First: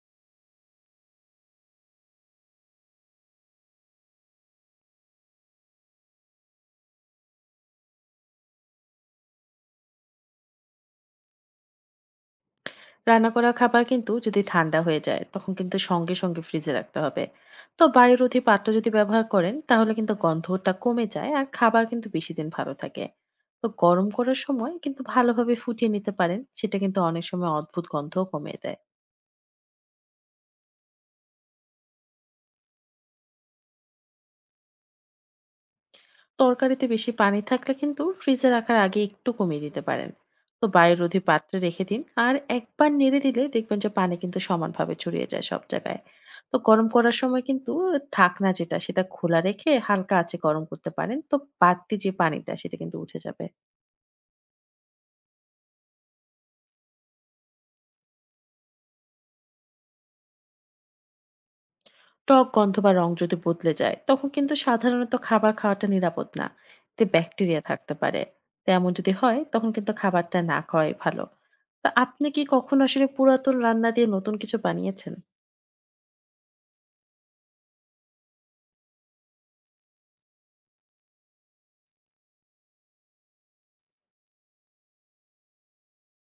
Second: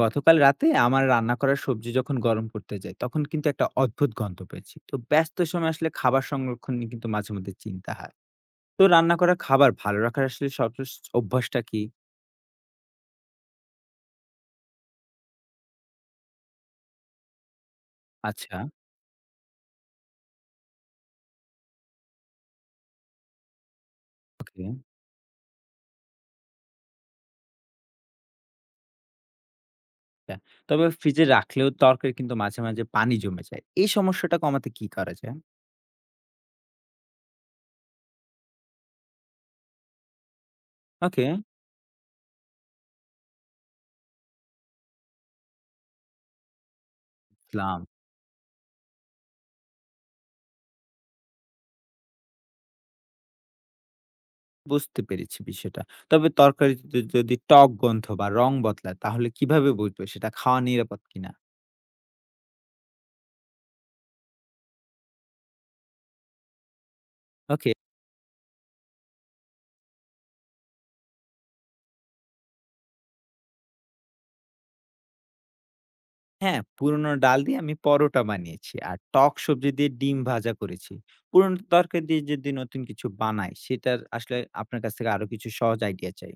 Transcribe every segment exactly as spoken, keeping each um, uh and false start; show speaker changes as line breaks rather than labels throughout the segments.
গতকাল রাতে আমার রান্না করা সবজি যখন গরম করতে যাই তখন কিন্তু একটা অদ্ভুত গন্ধ পেয়েছি। তো ব্যস্ত সময় আসলে খাবার সংরক্ষণ নিয়ে কিন্তু মাঝে মধ্যে চিন্তা হয়। তো রান্না করা খাবার ভালো রাখার আসলে সর্বোচ্চ অভ্যাসটা কি?
রান্না করা খাবার কিন্তু যদি ঠান্ডা হয়ে যায় তখন কিন্তু সঙ্গে সঙ্গে ফ্রিজে রাখতে হবে। তো বায়ুরোধী
আচ্ছা।
পাত্র যদি ব্যবহার করেন তাহলে কিন্তু গন্ধটা কমে যায় আর খাবার কিন্তু বেশি দিন ভালো থাকে। তো গরম করার
ওকে।
সময় কিন্তু ভালোভাবে ফুটিয়ে নিতে পারেন, সেটা কিন্তু অনেক সময় অদ্ভুত গন্ধও কমে দেয়।
তবে ফ্রিজে রাখলেও তরকারি কিন্তু মাঝে মাঝে পানি জমে যায়, এই সমস্যাটা কমাতে কি করা যায়?
তরকারিতে বেশি পানি থাকলে কিন্তু ফ্রিজে রাখার আগে একটু কমিয়ে দিতে পারেন। তো বায়ুরোধী
ওকে।
পাত্রে রেখে দিন। আর একবার নেড়ে দিলে দেখবেন যে পানি কিন্তু সমানভাবে ছড়িয়ে যায় সব জায়গায়। তো গরম করার সময় কিন্তু
ইসলাম।
ঢাকনা যেটা সেটা খোলা রেখে হালকা আঁচে গরম করতে পারেন। তো বাড়তি যে পানিটা সেটা কিন্তু উঠে যাবে।
বুঝতে পেরেছি বিষয়টা। তবে তরকারি যদি টক গন্ধ বা রং বদলায় তাহলে কিভাবে বুঝবো সেটা খাওয়া নিরাপদ কিনা?
টক গন্ধ বা রং যদি বদলে যায় তখন কিন্তু সাধারণত খাবার খাওয়াটা নিরাপদ না। এতে ব্যাকটেরিয়া
ওকে।
থাকতে পারে। তো এমন যদি হয় তখন কিন্তু খাবারটা না খাওয়াই ভালো। তা আপনি কি কখনো আসলে পুরাতন রান্না দিয়ে নতুন কিছু বানিয়েছেন?
হ্যাঁ, পুরনো ডাল দিয়ে আমি পরোটা বানিয়েছি। আর টক সবজি দিয়ে ডিম ভাজা করেছি। পুরনো তরকারি দিয়ে যদি নতুন কিছু বানাই, সেটার আসলে আপনার কাছ থেকে আরো কিছু সহজ আইডিয়া চাই।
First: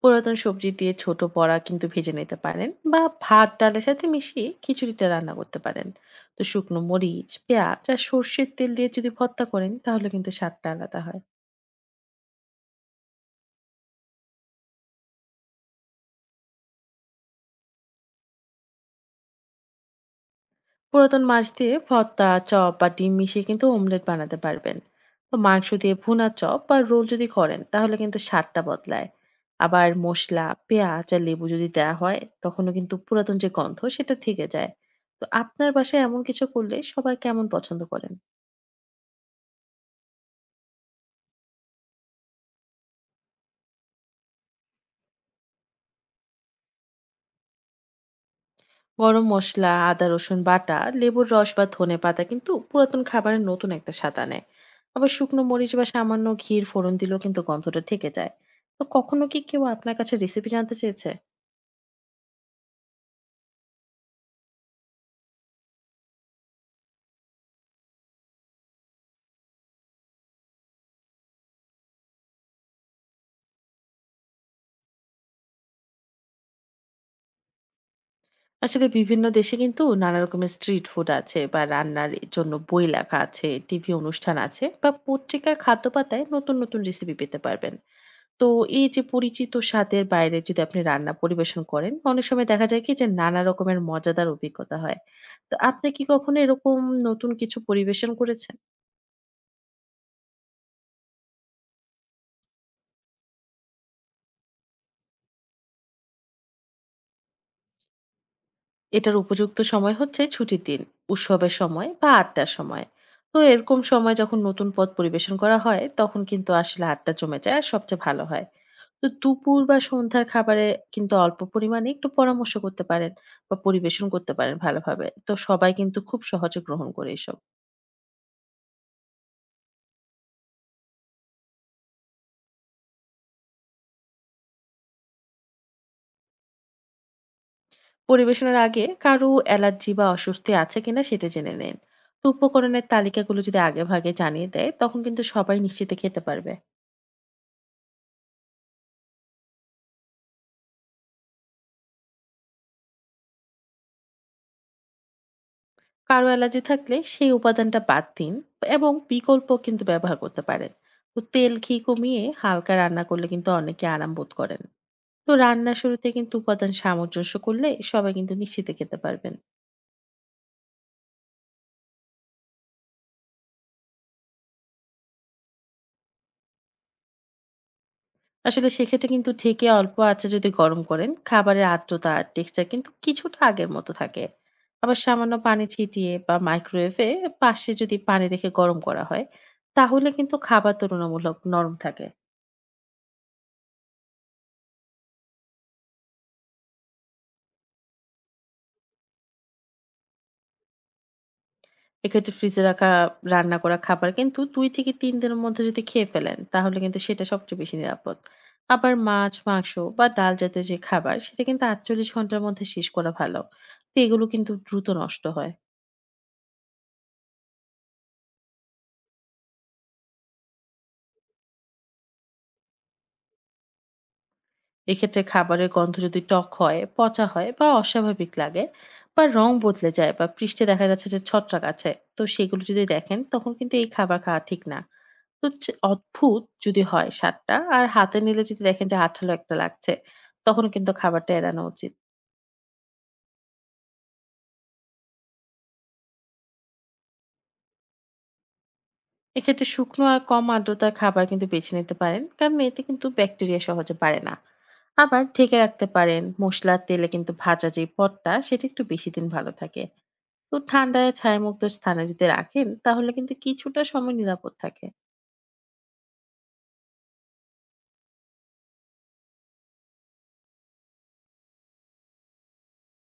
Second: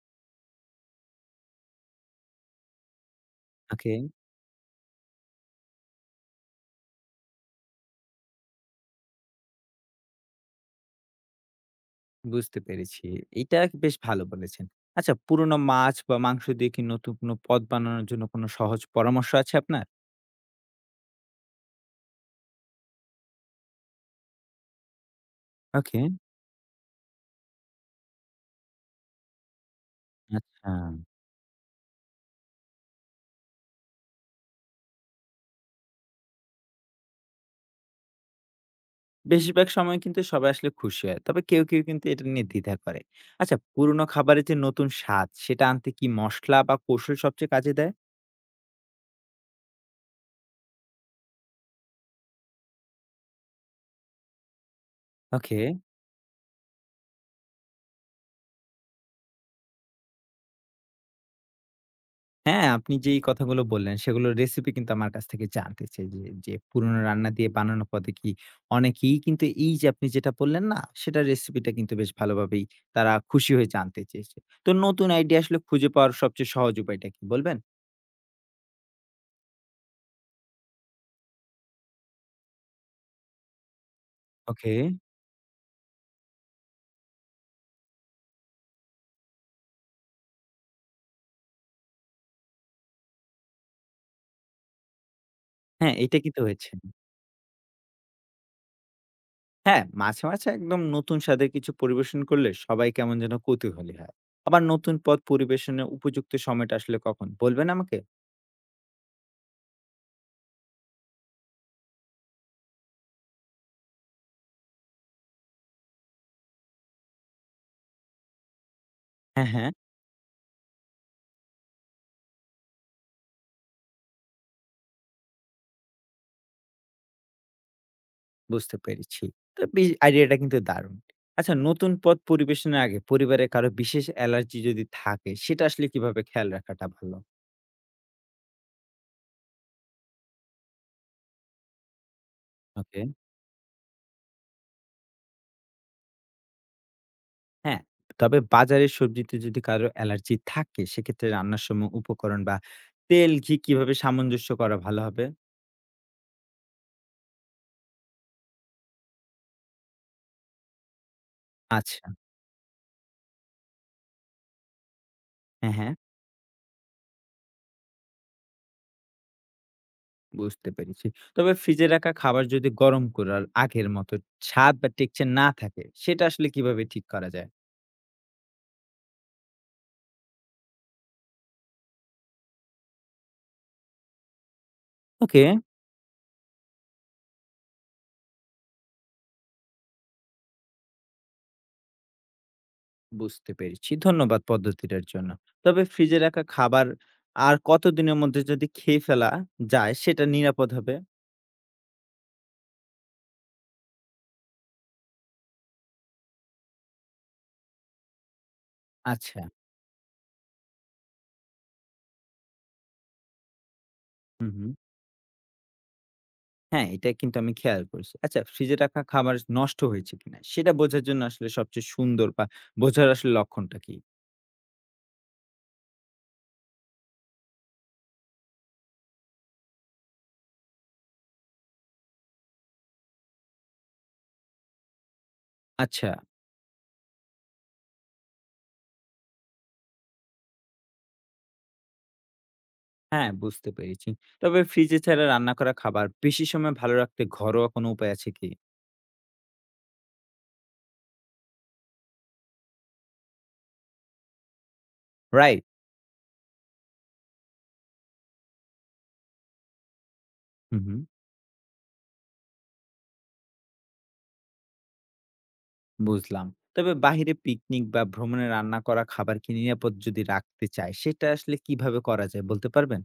পুরাতন সবজি দিয়ে ছোট বড়া কিন্তু ভেজে নিতে পারেন, বা ভাত ডালের
ওকে।
সাথে মিশিয়ে খিচুড়িটা রান্না করতে পারেন। তো শুকনো মরিচ, পেঁয়াজ আর সর্ষের তেল দিয়ে যদি ভর্তা করেন তাহলে কিন্তু স্বাদটা আলাদা হয়।
বুঝতে পেরেছি। এটা বেশ ভালো বলেছেন। আচ্ছা, পুরনো মাছ বা মাংস দিয়ে কি নতুন কোনো পদ বানানোর জন্য কোনো সহজ পরামর্শ আছে আপনার?
পুরাতন মাছ দিয়ে ভর্তা, চপ বা ডিম মিশিয়ে কিন্তু অমলেট বানাতে পারবেন। তো মাংস দিয়ে
ওকে।
ভুনা, চপ বা রোল যদি করেন তাহলে কিন্তু স্বাদটা বদলায়। আবার মসলা,
আচ্ছা।
পেঁয়াজ আর লেবু যদি দেওয়া হয় তখনও কিন্তু পুরাতন যে গন্ধ সেটা থেকে যায়। তো আপনার বাসায় এমন কিছু করলে সবাই কেমন পছন্দ করেন?
বেশিরভাগ সময় কিন্তু সবাই আসলে খুশি হয়। তবে কেউ, কেউ কিন্তু এটা নিয়ে দ্বিধা করে। আচ্ছা, পুরনো খাবারের যে নতুন স্বাদ, সেটা আনতে কি মসলা বা কৌশল সবচেয়ে কাজে দেয়?
গরম মসলা, আদা রসুন বাটা, লেবুর রস বা ধনেপাতা কিন্তু পুরাতন খাবারের নতুন একটা স্বাদ আনে। আবার শুকনো
ওকে।
মরিচ বা সামান্য ঘির ফোড়ন দিলেও কিন্তু গন্ধটা থেকে যায়। তো কখনো কি কেউ আপনার কাছে রেসিপি জানতে চেয়েছে?
হ্যাঁ, আপনি যেই কথাগুলো বললেন সেগুলোর রেসিপি কিন্তু আমার কাছ থেকে জানতে চাই যে, যে পুরনো রান্না দিয়ে বানানো পদে কি অনেকেই কিন্তু এই যে আপনি যেটা বললেন না, সেটার রেসিপিটা কিন্তু বেশ ভালোভাবেই তারা খুশি হয়ে জানতে চেয়েছে। তো নতুন আইডিয়া আসলে খুঁজে পাওয়ার সবচেয়ে সহজ উপায়টা কি বলবেন?
আসলে বিভিন্ন দেশে কিন্তু নানা রকমের স্ট্রিট ফুড আছে, বা রান্নার জন্য বই লেখা আছে, টিভি অনুষ্ঠান আছে,
ওকে।
বা পত্রিকার খাদ্য পাতায় নতুন নতুন রেসিপি পেতে পারবেন। তো এই যে পরিচিত স্বাদের বাইরে যদি আপনি রান্না পরিবেশন করেন, অনেক সময় দেখা যায় কি যে নানা রকমের মজাদার অভিজ্ঞতা হয়। তো আপনি
হ্যাঁ,
কি
এটা
কখনো
কিন্তু হয়েছে।
এরকম নতুন কিছু পরিবেশন করেছেন?
হ্যাঁ, মাঝে, মাঝে একদম নতুন স্বাদের কিছু পরিবেশন করলে সবাই কেমন যেন কৌতূহলী হয়। আবার নতুন পদ পরিবেশনের উপযুক্ত সময়টা আসলে কখন বলবেন আমাকে?
এটার উপযুক্ত সময় হচ্ছে ছুটির দিন, উৎসবের সময় বা আড্ডার সময়। তো এরকম সময় যখন নতুন পদ পরিবেশন করা হয় তখন কিন্তু আসলে আড্ডা জমে যায় আর সবচেয়ে ভালো হয়। তো
হ্যাঁ,
দুপুর
হ্যাঁ।
বা সন্ধ্যার খাবারে কিন্তু অল্প পরিমাণে একটু পরামর্শ করতে পারেন বা পরিবেশন করতে পারেন ভালোভাবে। তো সবাই কিন্তু খুব সহজে গ্রহণ করে এসব।
বুঝতে পেরেছি। তো বি আইডিয়াটা কিন্তু দারুণ। আচ্ছা, নতুন পদ পরিবেশনের আগে পরিবারের কারো বিশেষ অ্যালার্জি যদি থাকে সেটা আসলে কিভাবে খেয়াল রাখাটা ভালো?
পরিবেশনের আগে কারো অ্যালার্জি বা অস্বস্তি আছে কিনা সেটা জেনে নিন। তো উপকরণের
ওকে।
তালিকাগুলো যদি আগেভাগে জানিয়ে দেয় তখন কিন্তু সবাই নিশ্চিন্তে খেতে পারবে।
হ্যাঁ, তবে বাজারের সবজিতে যদি কারো অ্যালার্জি থাকে সেক্ষেত্রে রান্নার সময় উপকরণ বা তেল, ঘি কিভাবে সামঞ্জস্য করা ভালো হবে?
কারো অ্যালার্জি থাকলে সেই উপাদানটা বাদ দিন এবং বিকল্প কিন্তু ব্যবহার করতে পারেন। তো তেল ঘি
আচ্ছা।
কমিয়ে হালকা রান্না করলে কিন্তু অনেকে আরাম বোধ করেন। তো
হ্যাঁ,
রান্নার
হ্যাঁ
শুরুতে কিন্তু উপাদান সামঞ্জস্য করলে সবাই কিন্তু নিশ্চিন্তে খেতে পারবেন।
বুঝতে পেরেছি। তবে ফ্রিজে রাখা খাবার যদি গরম করার আগের মতো স্বাদ বা টেক্সচার না থাকে সেটা আসলে কিভাবে ঠিক করা যায়?
আসলে সেক্ষেত্রে কিন্তু ঢেকে অল্প আঁচে যদি গরম করেন, খাবারের আর্দ্রতা আর টেক্সচার কিন্তু কিছুটা আগের মতো থাকে। আবার সামান্য
ওকে।
পানি ছিটিয়ে বা মাইক্রোওয়েভে পাশে যদি পানি রেখে গরম করা হয়, তাহলে কিন্তু খাবার তুলনামূলক নরম থাকে।
বুঝতে পেরেছি। ধন্যবাদ পদ্ধতিটার জন্য। তবে ফ্রিজে রাখা খাবার আর কতদিনের মধ্যে যদি খেয়ে ফেলা যায় সেটা নিরাপদ হবে?
এক্ষেত্রে ফ্রিজে রাখা রান্না করা খাবার কিন্তু দুই থেকে তিন দিনের মধ্যে যদি খেয়ে ফেলেন, তাহলে কিন্তু সেটা সবচেয়ে বেশি নিরাপদ। আবার মাছ,
আচ্ছা।
মাংস বা ডাল জাতীয় যে খাবার, সেটা কিন্তু আটচল্লিশ ঘন্টার মধ্যে শেষ করা ভালো। তো এগুলো
হুম,
কিন্তু
হুম।
দ্রুত নষ্ট হয়।
হ্যাঁ, এটা কিন্তু আমি খেয়াল করছি। আচ্ছা, ফ্রিজে রাখা খাবার নষ্ট হয়েছে কিনা সেটা বোঝার জন্য আসলে সবচেয়ে সুন্দর বা বোঝার আসলে লক্ষণটা কি?
এক্ষেত্রে খাবারের গন্ধ যদি টক হয়, পচা হয় বা অস্বাভাবিক লাগে, বা রং বদলে যায়, বা পৃষ্ঠে দেখা যাচ্ছে যে ছত্রাক আছে, তো সেগুলো যদি দেখেন তখন কিন্তু এই খাবার খাওয়া ঠিক না। তো চে
আচ্ছা।
অদ্ভুত যদি হয় স্বাদটা আর হাতে নিলে যদি দেখেন যে আঠালো একটা লাগছে, তখন কিন্তু খাবারটা এড়ানো উচিত।
হ্যাঁ, বুঝতে পেরেছি। তবে ফ্রিজে ছাড়া রান্না করা খাবার বেশি সময় ভালো রাখতে ঘরোয়া কোনো উপায় আছে কি?
এক্ষেত্রে শুকনো আর কম আর্দ্রতার খাবার কিন্তু বেছে নিতে পারেন, কারণ এতে কিন্তু ব্যাকটেরিয়া সহজে বাড়ে না। আবার ঢেকে
রাইট।
রাখতে পারেন। মসলার তেলে কিন্তু ভাজা যে পদটা সেটা একটু বেশি দিন ভালো থাকে। তো
হুম, হুম।
ঠান্ডায় ছায়ামুক্ত স্থানে যদি রাখেন তাহলে কিন্তু কিছুটা সময় নিরাপদ থাকে।
বুঝলাম। তবে বাহিরে পিকনিক বা ভ্রমণে রান্না করা খাবার কি নিরাপদ যদি রাখতে চায়, সেটা আসলে কিভাবে করা যায় বলতে পারবেন?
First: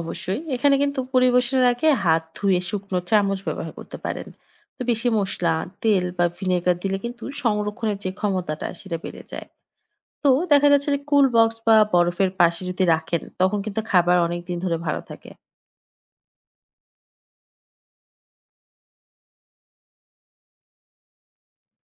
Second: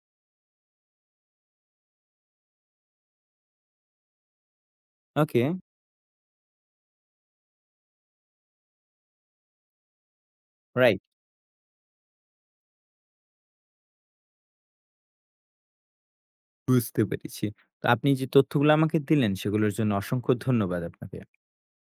অবশ্যই। এখানে কিন্তু পরিবেশনের আগে হাত ধুয়ে শুকনো চামচ ব্যবহার করতে পারেন। তো বেশি
ওকে,
মসলা, তেল বা ভিনেগার দিলে কিন্তু সংরক্ষণের যে ক্ষমতাটা সেটা বেড়ে যায়। তো দেখা যাচ্ছে যে
রাইট।
কুল বক্স বা বরফের পাশে যদি রাখেন তখন কিন্তু খাবার অনেকদিন ধরে ভালো থাকে।
বুঝতে পেরেছি। তো আপনি যে তথ্যগুলো আমাকে দিলেন, সেগুলোর জন্য অসংখ্য ধন্যবাদ আপনাকে।